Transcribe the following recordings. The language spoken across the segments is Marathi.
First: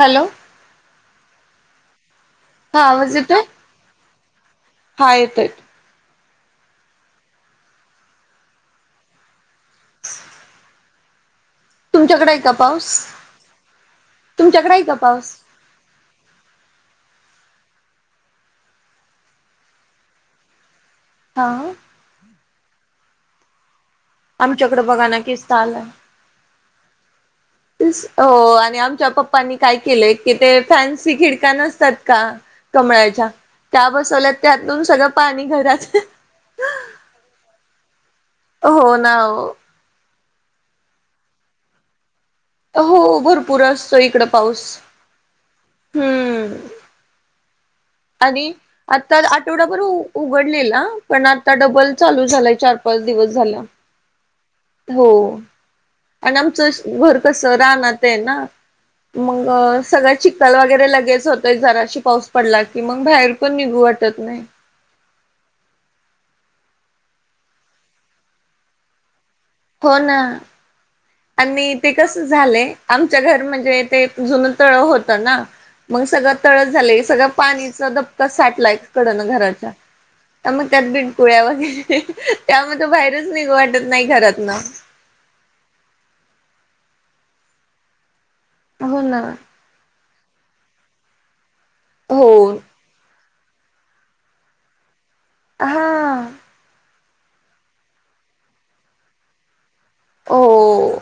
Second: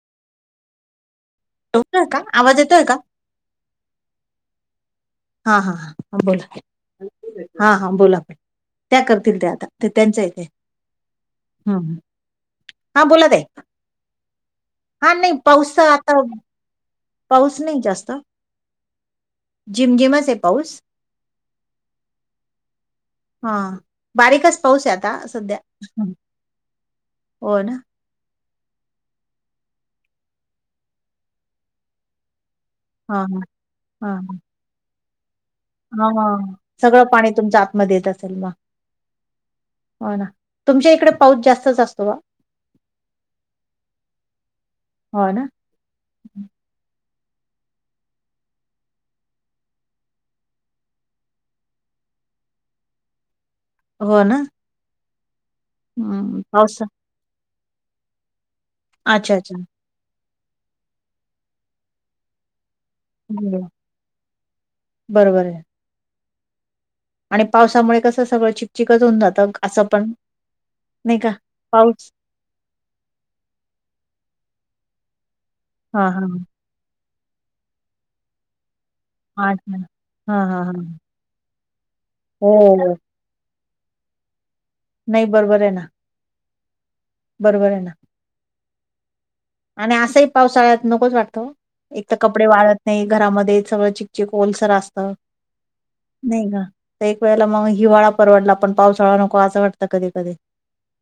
हॅलो. येतोय का आवाज येतोय का? ज तो हा हा हां ह बोला हा हां बोला आपण त्या करतील ते आता ते त्यांच्या इथे तुमच्याकडे आहे का पाऊस हा बोला दे तुमच्याकडे आहे का हा पाऊस नाही पाऊसचा आता पाऊस नाही जास्त झिमझिमच आहे पाऊस हां हा बारीकच आमच्याकडे पाऊस आहे बघा आता ना किस्त सध्या आलाय हो ना हो आणि आमच्या पप्पांनी काय केलंय की ते फॅन्सी खिडका नसतात का हा कमळाच्या हा त्या हा बसवल्या त्यातून सगळं पाणी घरात हा सगळं पाणी तुमच्या आतमध्ये येत असेल म हो हो ना हो ना तुमच्या इकडे पाऊस जास्तच असतो बा हो भरपूर असत इकड पाऊस हो ना हम्म आणि आता आठवडाभर उघडलेला पण आता डबल चालू झालाय चार पाच दिवस झाल्या हो ना हो आणि हम्म, पावसा आमचं घर कसं राहण आहे ना अच्छा मग अच्छा सगळं चिक्खल वगैरे लगेच होतंय जराशी पाऊस पडला कि मग बाहेर पण निघू वाटत नाही बरोबर आहे आणि पावसामुळे कसं सगळं चिकचिकच होऊन जातं असं होन पण नाही का? आणि ते पाऊस कस झालंय आमच्या घर म्हणजे ते जुन तळ होत ना मग हां, हां, सगळं हां. तळस झालं सगळं पाणीचा धबका साठलाय आठ महिने. हां, घराच्या हां, मग त्यात हां. ब कळ्या वगैरे त्या म तो हो. बाहेरच निघ वाटत नाही घरातन नाही बरोबर आहे ना बरोबर आहे ना. हो ना आणि असंही पावसाळ्यात नकोच वाटतं, एक तर हो कपडे वाळत नाही घरामध्ये सगळं चिकचिक ओलसर असतं हा नाही ग एक वेळेला मग हिवाळा परवडला आपण पाऊससाळा नको असं वाटत कधी कधी हो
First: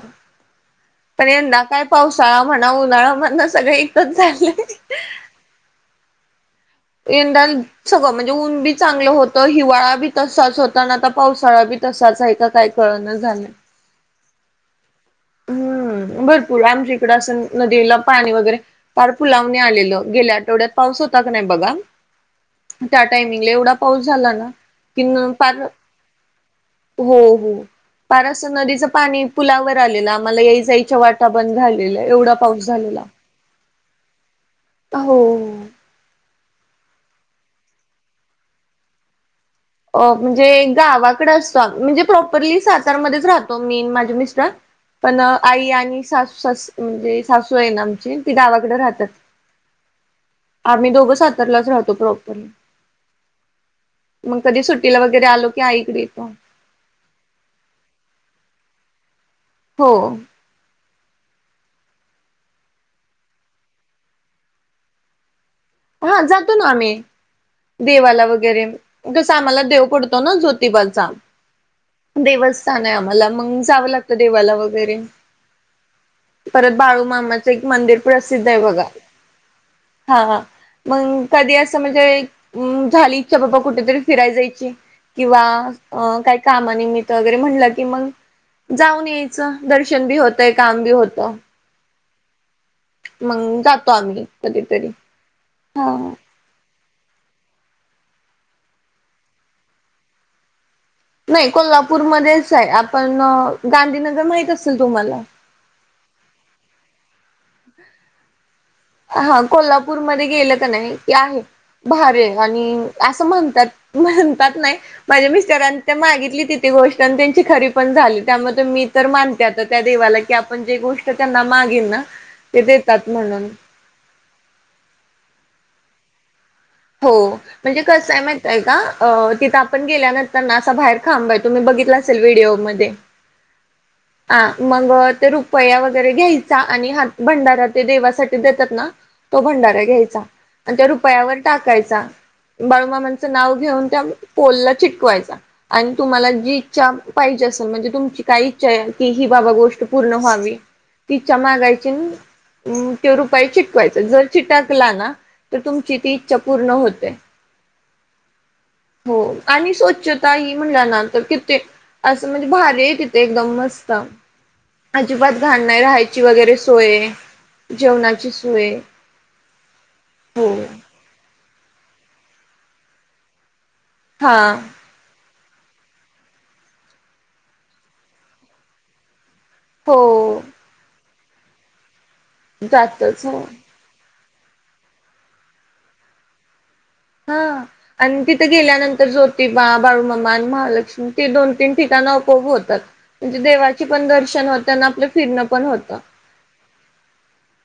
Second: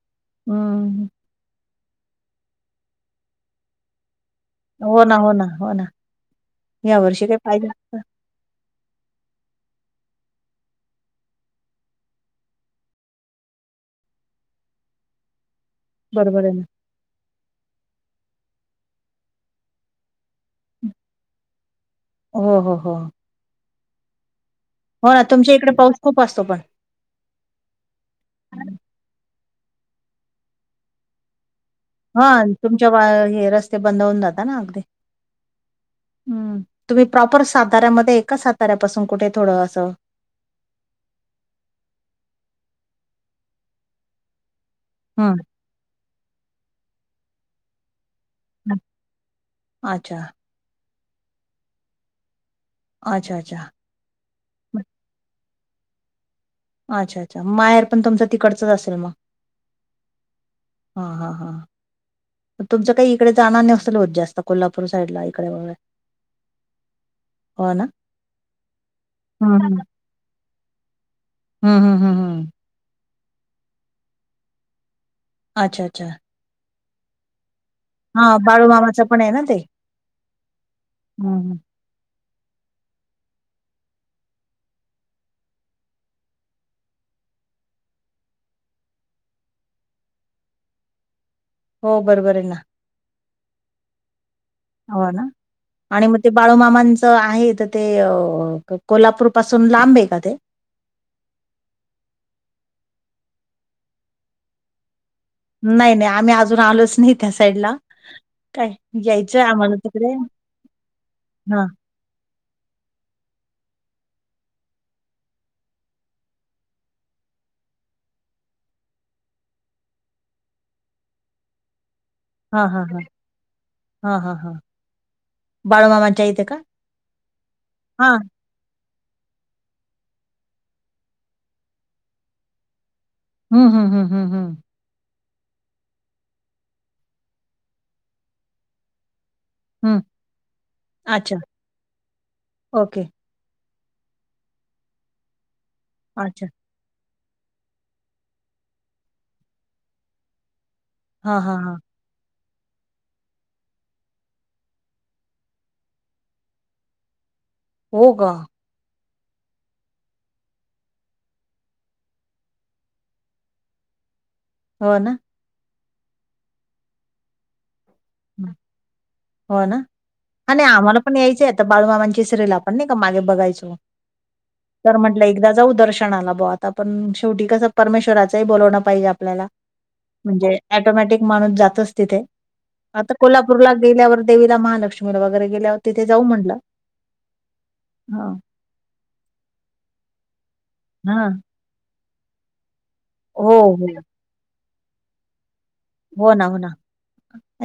हम्म पण यंदा काय पावसाळा म्हणा उन्हाळा म्हणा सगळ एकच झालं हो- ना हो -ना हो -ना यावर्षी एनं काही दान पाहिजे असतं. सुगो मं ऊन पण चांगलं होत, हिवाळा पण तसाच होता. आणि आता पावसाळा पण तसाच आहे. का? काय? कळेना झालं? हम्म बरोबर आहे भरपूर ना. आमच्या इकडं असून नदीला पाणी वगैरे फार पुलावरुन आलेलं., गेल्या आठवड्यात पाऊस होता का नाही बघा? हो, हो, हो. त्या वेळेला एवढा पाऊस झाला ना कि हो ना, तुमच्या फार इकडे पाऊस खूप असतो पण. हो- हो खुप असं नदीचं पाणी पुलावर आलेलं आम्हाला या -जायच्या वाट- बंद झालेली एवढा हा पाऊस तुमच्या वा झालेला. हे रस्ते ते बंद होऊन जातात ना अगदी हो- हम, तुम्ही मूळचे साताऱ्यामध्ये ए... का? साताऱ्यापासून कुठे थोडं.. असं अ म्हणजे गावाकडे असतो., म्हणजे मुळात सातारमध्येच राहतो मीआणि माझे मिस्टर पण हं. आई आणि सासू, सास म्हणजे सासू आहे ना आमची? गावाकडे राहतात. अच्छा, आम्ही दोघं सातरलाच राहतो प्रॉपरली. अच्छा अच्छा. मग कधी सुट्टीला वगैरे आलो की आई इकडे येतो. अच्छा अच्छा. माहेर पण तुमचं तिकडच असेल मग? हो. हा- हा -हां. तुमचं काही इकडे जाण नसेल होत जास्त.... कोल्हापुर साईडला, इकडे, वगैरे. हा जातो ना आम्ही. हो ना? देवाला वगैरे जसं..... हं, आम्हाला हं. देव पडतो ज्योतिबाचा हं, हं, हं, हं. दिवस- हा नाही आम्हाला. मग जावं लागत देवाला वगैरे अच्छा- अच्छा. परत बाळूमामाचं एक मंदिर हां, प्रसिद्ध आहे बघा. बाळूमामाचं पण आहे ना ते? हा-हा. मग हं, कधी हं. असं म्हणजे? झाली इच्छा बाबा कुठेतरी फिरायला जायची किंवा आ काही कामानिमित्त वगैरे म्हटलं की मग- जाऊन यायचं. दर्शन बी होतंय काम बी होतं. हो. बरोबर ए ना. मंग -जातो आम्ही. कधीतरी हो ना? हा आणि मग ते- बाळूमामांचं आहे. त ते कोल्हापूर पासून लांब आहे का ते? नाही कोल्हापूरमध्येच आहे. आपण- गांधीनगर माहीत असेल तुम्हाला? नाही नाही. आम्ही अजून आलोच नाही त्या साईडला. काय? हा. यायचंय आम्हाला तिकडे कोल्हापूरमध्ये गेलं कीं नाही? ते आहे. हां, भारी आहे आणि असं म्हणतात. म्हणतात नाही- माझ्या मिस्टरांनी त्या मागितली तिथे गोष्ट आणि त्यांची खरी पण झाली. त्यामुळे मी- तर मानते आता त्या देवाला. की आपण जे गोष्ट त्यांना मागेन ना? हा. ते हा. हा. देतात म्हणून हा. हा. हा. बाळूमामान च्या इथे का? हो. म्हणजे कसं हां. आहे? म- तेय का? आ. तिथं आपण गेल्यानंतर ना? असं बाहेर खांब आहे. तुम्ही बघितला असेल व्हिडिओमध्ये. हम् हम हम. आ. मग ते रुपया वगैरे घ्यायचा आणि हात भंडारा ते देवासाठी देतात ना? तो भंडारा हं. घ्यायचा आणि त्या अच्छा. रुपयावर टाकायचा. ओके. बाळूमामा - च नाव घेऊन त्या पोलला चिटकवायचा. आणि तुम्हाला अच्छा. जी- च्छा पाहिजे असेल. म्हणजे तुमची काय इच्छा आहे, की ही बाबा गोष्ट पूर्ण व्हावी- इच्छा हां, हां, हां. मागायची. अं. ते रुपया चिकटवायचा. जर चिटकला ना? तर तुमची ती इच्छा पूर्ण होते. हो का? हो. आणि स्वच्छता ही म्हणला नां तर किेती- असं म्हणजे भारी आहे तिथे. एकदम मस्त. हो ना? अजिबात घाण नाही. राहायची वगैरे सोय ए. जेवणाची- हं. सोय हो ना? हो आणि आम्हाला- पण यायचं आता बाळूमामांच्या सेवेला. आपण नाही का मागे बघायचो? हा. तर म्हंटलं एकदा जाऊ दर्शनाला बुवा आता. पण शेवटी कसं परमेश्वराचंही बोलावणं पाहिजे आपल्याला. हो म्हणजे ऍटोमॅटिक माणूस जातोच तिथे. आता जातच हो कोल्हापूरला गेल्यावर, देवीला महालक्ष्मीला वगैरे गेल्यावर तिथे जाऊ म्हटलं. हा. आणि हां. तिथे गेल्यानंतर ज्योतिबा, बाळूमामा आणि महालक्ष्मी हा ते दोन- तीन ठिकाण आपोआप होतात. म्हणजे हो देवाचे हो पण दर्शन होते आणि आपलं फिरणं पण होतं. हो ना. हो ना.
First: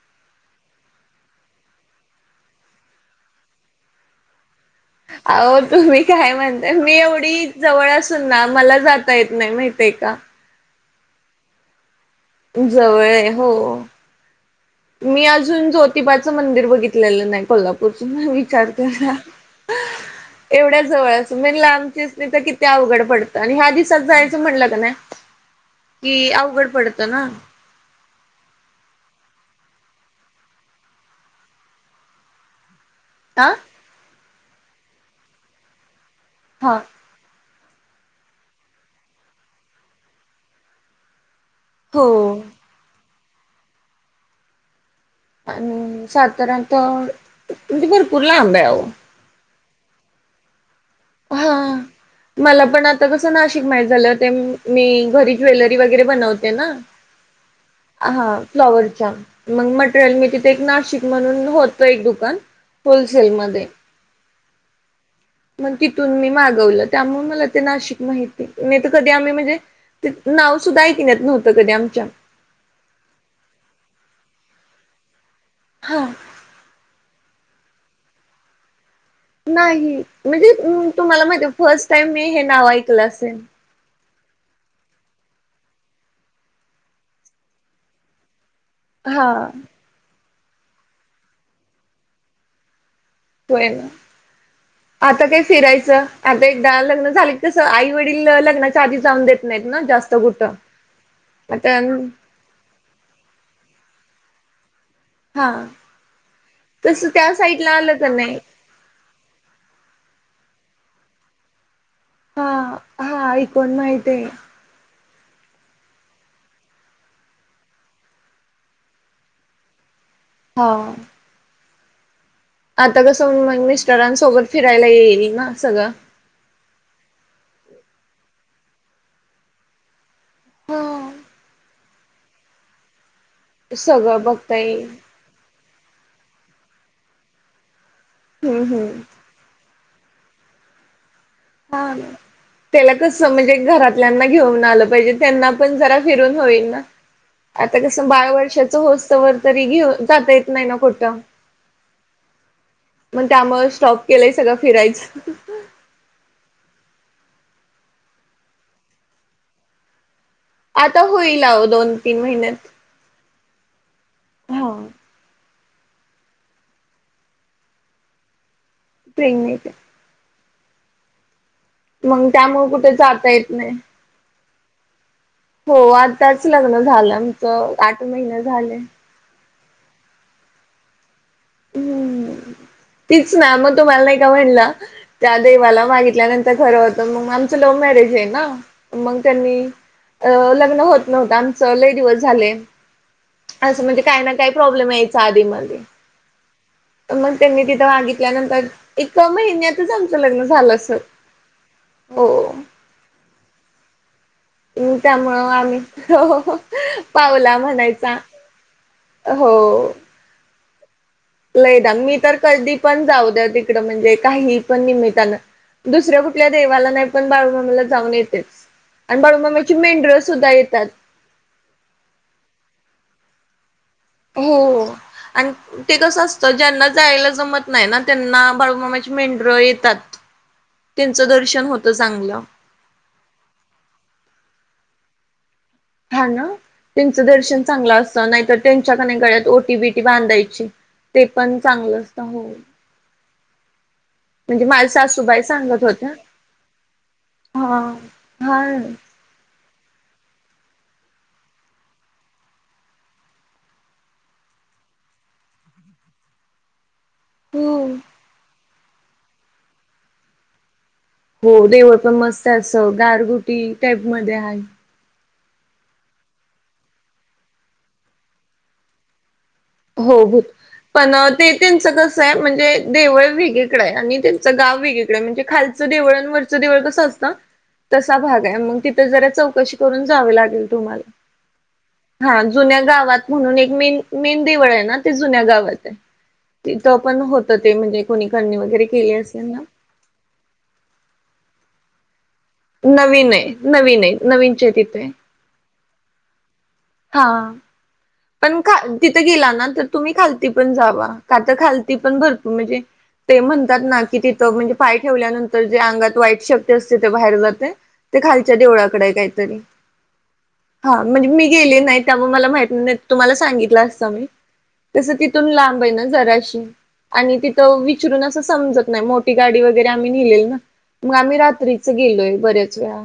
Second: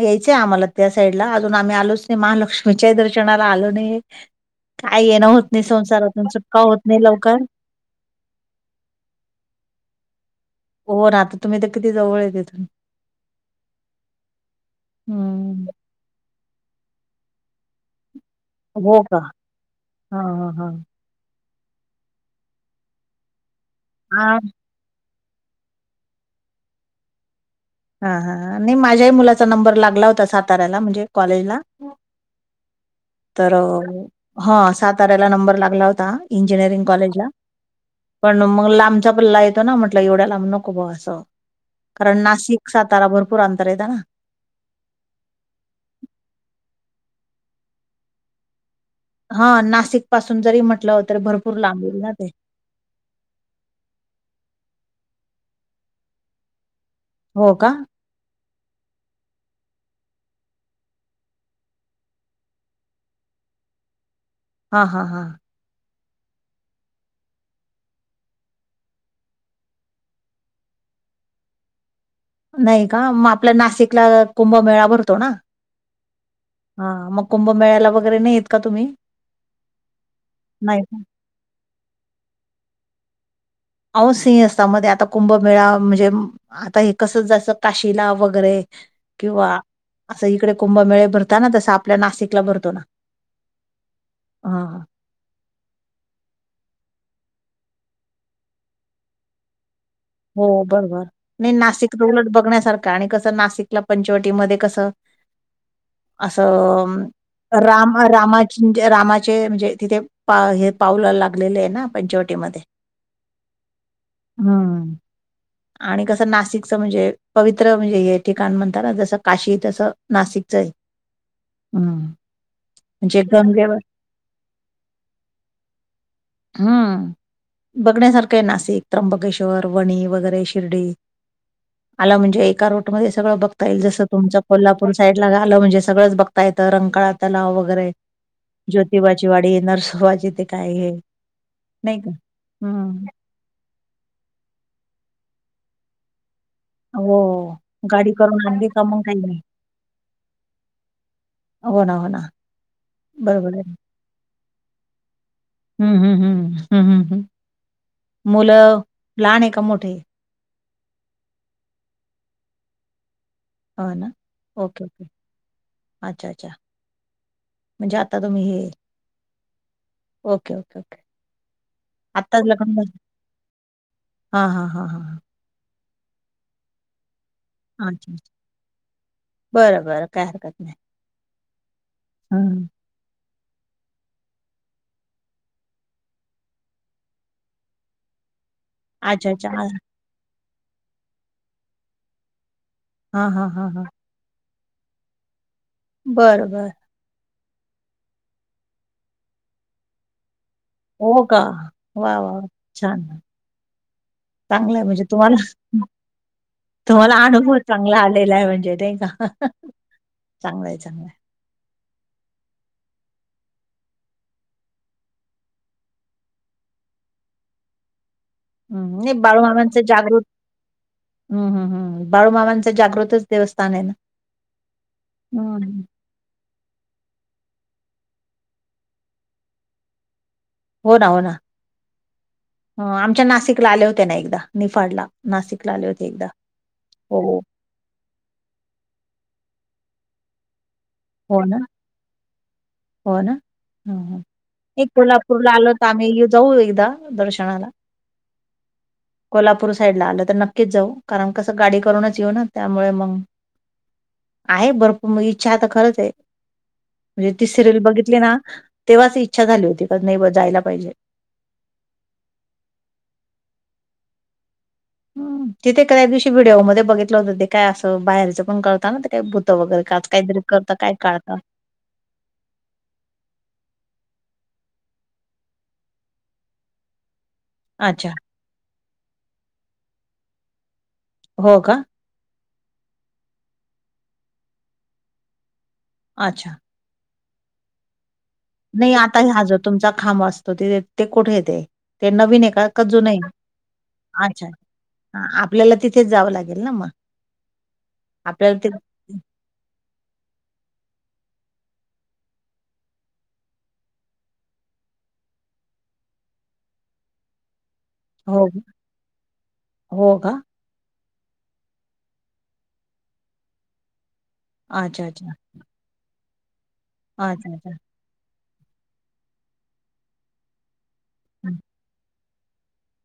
यायचंय आम्हाला त्या साईड ला. अजून आम्ही आलोच नाही. महालक्ष्मीच्याही दर्शनाला आलो नाहीए. काय येणं होत अहो नाही तुम्ही संसारातून काय सुटका म्हणताय होत मी नाही लवकर. एवढी जवळ असून ना मला जाता येत नाही माहतीे का. हो ना आता तुम्ही तर किती जवळ देत. जवळ हो. मी हम्म अजून ज्योतिबाचं मंदिर बघितलेलं नाही कोल्हापूर. विचार हो कर का हां हां हां एवढ्या जवळ. तुम् लांबचीच नाही तर किती अवघड पडतं आणि ह्या दिवसात हां जायचं म्हणलं का नाही. कि अवघड पडत ना. हा हा आणि माझ्याही मुलाचा नंबर लागला होता साताऱ्याला म्हणजे कॉलेजला. आ तर हा साताऱ्याला नंबर लागला होता. हा इंजियरिंग कॉलेज ला. पण मग लांबचा पल्ला येतो ना म्हटलं एवढ्या लांब नको ब असं. हो कारण नाशिक सातारा भरपूर अंतर येत ना. आणि सातारत म्हणजे भरपूर लांब आहेह. हा नाशिक पासून जरी म्हटलं होत. हा मला पण आ आता कसं नाशिक माहत झालं ते मी घरी ज्वेलरी वगैरे बनवते ना. हो का. हा फ्लॉवरच्या मग मटेरियल मी तिथे एक नाशिक म्हणून होतो एक दुकान. होलसेलमध्येध्ये. हा हा हा. मग तिथून मी मागवलं त्यामुळे मला ते नाशिक माहिती नाही तर कधी आम्ही म्हणजे. ते नाव सुद्धा ऐकण्यात नव्हतं कधी आमच्या. नाही का मग आपल्या नाशिकला कुंभमेळा भरतो ना. हा. हा मग कुंभमेळायला वगैरे नाहीेत का तुम्ही. नाही म्हणजे नाही का तुम्हाला मा फर्स्ट टाईम मी हे नाव ऐकलं असेल. आहो सिह असता मध्ये आता कुंभमेळा म्हणजे आता हे कसं जसं काशिला वगैरे. हा किंवा असं इकडे कुंभमेळे भरताना तस आपल्या नाशिकला भरतो ना. होय. हा आता काय फिरायचं आता एकदा लग्न झाल तसं आई वडील लग्नाच्या आधी जाऊन देत नाहीत ना जास्त. कुठं हो बरोबर नाही आता नाशिकच उलटं बघण्यासारखं आणि कसं नाशिकला पंचवटीमध्ये कसं. हा तस असं त्या साईडला राम आलं तर नाही रामा रामाचे म्हणजे तिथे पा हे पावल लागलेले आहे ना. हा पंचोटीमध्ये हा ऐकून माहित आहे हम्म. आणि कसं नाशिकच म्हणजे पवित्र म्हणजे हे ठिकाण म्हणताना जस काशी तसं. नाशिकच आहे हा हम्म. आता म्हणजे कसं मग गंगेवर मिस्टरांसोबत फिरायला येईल ना सगळं. हम्म बघण्यासारखं आहे नाशिक त्र्यंबकेश्वर वणी वगैरे शिर्डी. हा आला म्हणजे एका रूटमध्ये सगळं बघता येईल जसं सगळं तुमचं बघता येईल कोल्हापूर साईड. नाशिकला झालं म्हणजे सगळंच बघता येत रंगकाळा तलाव वगैरे हम्म हम्म जोतिबा- राजवाडी नर्सवाजथे काय हे. हा नाही का तेला हम्म कस. म्हणजे घरातल्यांना घेऊन आलं पाहिजे त्यांना पण जरा फिरून होईल ना. हो. आता कसं गाडी बाळ करून आणली वर्षाचं का मग होसत काही व नाही. तरी घेऊन जाता येत नाही ना कुठं. हो ना. मग बरोबर त्यामुळ आहे. स्टॉप केलंय सगळं फिरायचं. हम्म हम्म हम्म् हम्म हम् हम् मुलं लहान आहे का मोठे. आता होईल आहो दोन तीन महिन्यात. हो ना हा ओके ओके अच्छा अच्छा म्हणजे आता तुम्ही हे प्रेग्नेंट आहे ओके ओके ओके मग आताच त्यामुळे लग्न झाल कुठे जाता येत नाही. हा हा हा हा हां हो आताच लग्न झालं आमचं हां. आठ अच्छा, अच्छा. महिने झाले बरं बर काय हरकत नाही हम्म हम् तीच ना मग तुम्हाला नाही का म्हणल त्या देवाला मागितल्यानंतर खरं होतं मग आमचं लव्ह मॅरेज आहे ना मग अच्छा, अच्छा. त्येनी अ लग्न होत नव्हतं आमचं ले दिवस झाले हां, हां, हां, असं हां. म्हणजे काही ना काही प्रॉब्लेम यायचा आधी मधी बरं बर मग त्यांनी तिथं मागितल्यानंतर एका महिन्यातच आमचं लग्न झालं असत हो का वा वा छान चांगलंय म्हणजे तुम्हाला त्यामुळं आम्ही हो तुम्हाला पावला अनुभव चांगला म्हणायचा आलेला आहे म्हणजे नाही का हो चांगलंय चांगलंय लयदा मी तर कधी पण जाऊ द्या तिकड म्हणजे काही पण निमित्तानं दुसऱ्या कुठल्या देवाला नाही पण बाळूमामाला जाऊन येते हं. नाही आणि बाळूमामाची मेंढळं सुद्धा येतात हम् हम् हम् बाळूमामाचं जागृतच देवस्थान आहे ना हो हो आणि हं. ते कसं अस तर ज्यांना जायला जमत नाही ना त्यांना बाळूमामाची मेंढर येतात हो ना, हो त्येचं ना. दर्शन होतं चांगलं आमच्या नाशिकला आले होतेया ना एकदा निफाडला नाशिकला आले होते एकदा हो चांगला असत नाही तर त्यांच्याका गळ्यात ओटी बीटी बांधायची ते हो ना, पण चांगलं असत हो हो ना हम हम म्हणजे माझ्या एक सासूबाई कोल्हापूरला आलोत सांगत होत्या. आम्ही जाऊ एकदा दर्शनाला हा हा कोल्हापूर साईडला आलं तर नक्कीच जाऊ कारण कसं गाडी करूनच येऊ ना त्यामुळे मग आहे भरपूर मग इच्छा खरंच आहे म्हणजे ती सिरियल हो. बघितली ना तेव्हाच इच्छा झाली होती का नाही बा जायला पाहिजे हो देवाचं पण मस्त अस गारगुटी टाईप मध्ये आहे ह तिथे एक दिवशी व्हिडिओ मध्ये बघितलं होतं ते काय असं बाहेरचं पण कळताना ते काय भुत वगैरे काज हो काहीतरी भूत करत काय पण काळता ते त्यांचं कसं आहे म्हणजे देवळ वेगळी कडे आहे आणि त्यांचं गाव वेगळी कडे आहे म्हणजे खालचं देवळ वर कस असत अच्छा तसा भाग आहे मग तिथ जरा चौकशी करून जावी लागेल तुम्हाला हो का हा जुन्या गावात म्हणून एक मेन मेन देवळ आहे ना ते जुन्या गावात आहे अच्छा तिथं पण होतं ते म्हणजे कोणी वगैरे नाही केली आता हा असेल जो ना. तुमचा खांब असतो ते ते कुठे येत ते नवीन का अजून ऐक नवीन आहे नवीन आहे अच्छा नवीनचे तिथे आपल्याला तिथेच जावं लागेल ना मग हा आपल्याला पण ते तिथं गेला ना तर तुम्ही खालती पण जावा का तर खालती पण भरपूर म्हणजे ते म्हणतात ना की तिथं म्हणजे पाय ठेवल्यानंतर जे अंगात वाईट शक्ती असते ते बाहेर जाते ते हो, खालच्या देवळाकडे आहे काही तरी हो का? हा म्हणजे मी गेले नाही त्या मला माहीत नाही तुम्हाला सांगितलं असत मी अच्छा, तस अच्छा. तिथून लांबय ना जराशी. आणि अच्छा, अच्छा. तिथं वि चरून अस समजत नाही. मोठी गाडी वगैरे आम्ही नेलेली ना. मग आम्ही हं. रात्रीच गेलोय. बऱ्याच वेळा.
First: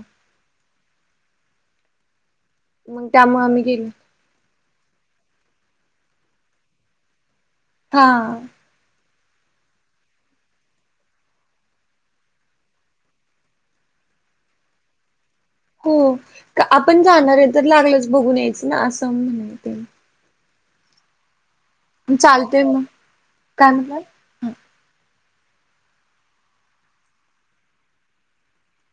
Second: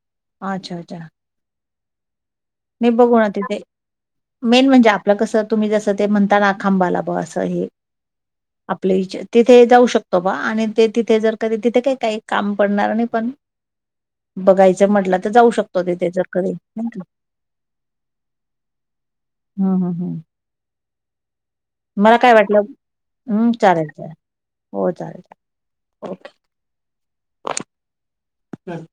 अच्छा, अच्छा. हे मग बघू ना त्यामुळे तिथे. आम्ही गेलो मेन म्हणजे, आपलं कसं. तुम्ही जसं ते, म्हणताना खांबाला बा असं हे. हा. आपलं इच तिथे जाऊ शकतो बा. आणि ते तिथे जर कधी तिथे काही- काही काम पडणार नाही, पण. [inaudible] बघायचं म्हटलं, तर जाऊ शक हो. आपण जाणारय. जर लागलंच बघून यायचं, ना. असं म्हणून. हम्म, हम्म, ह. मला काय चालतय वाटलं? मग हम्म, काय चालेल- म्हणालात? चालेल. हो, चालेल. ओके. हम्.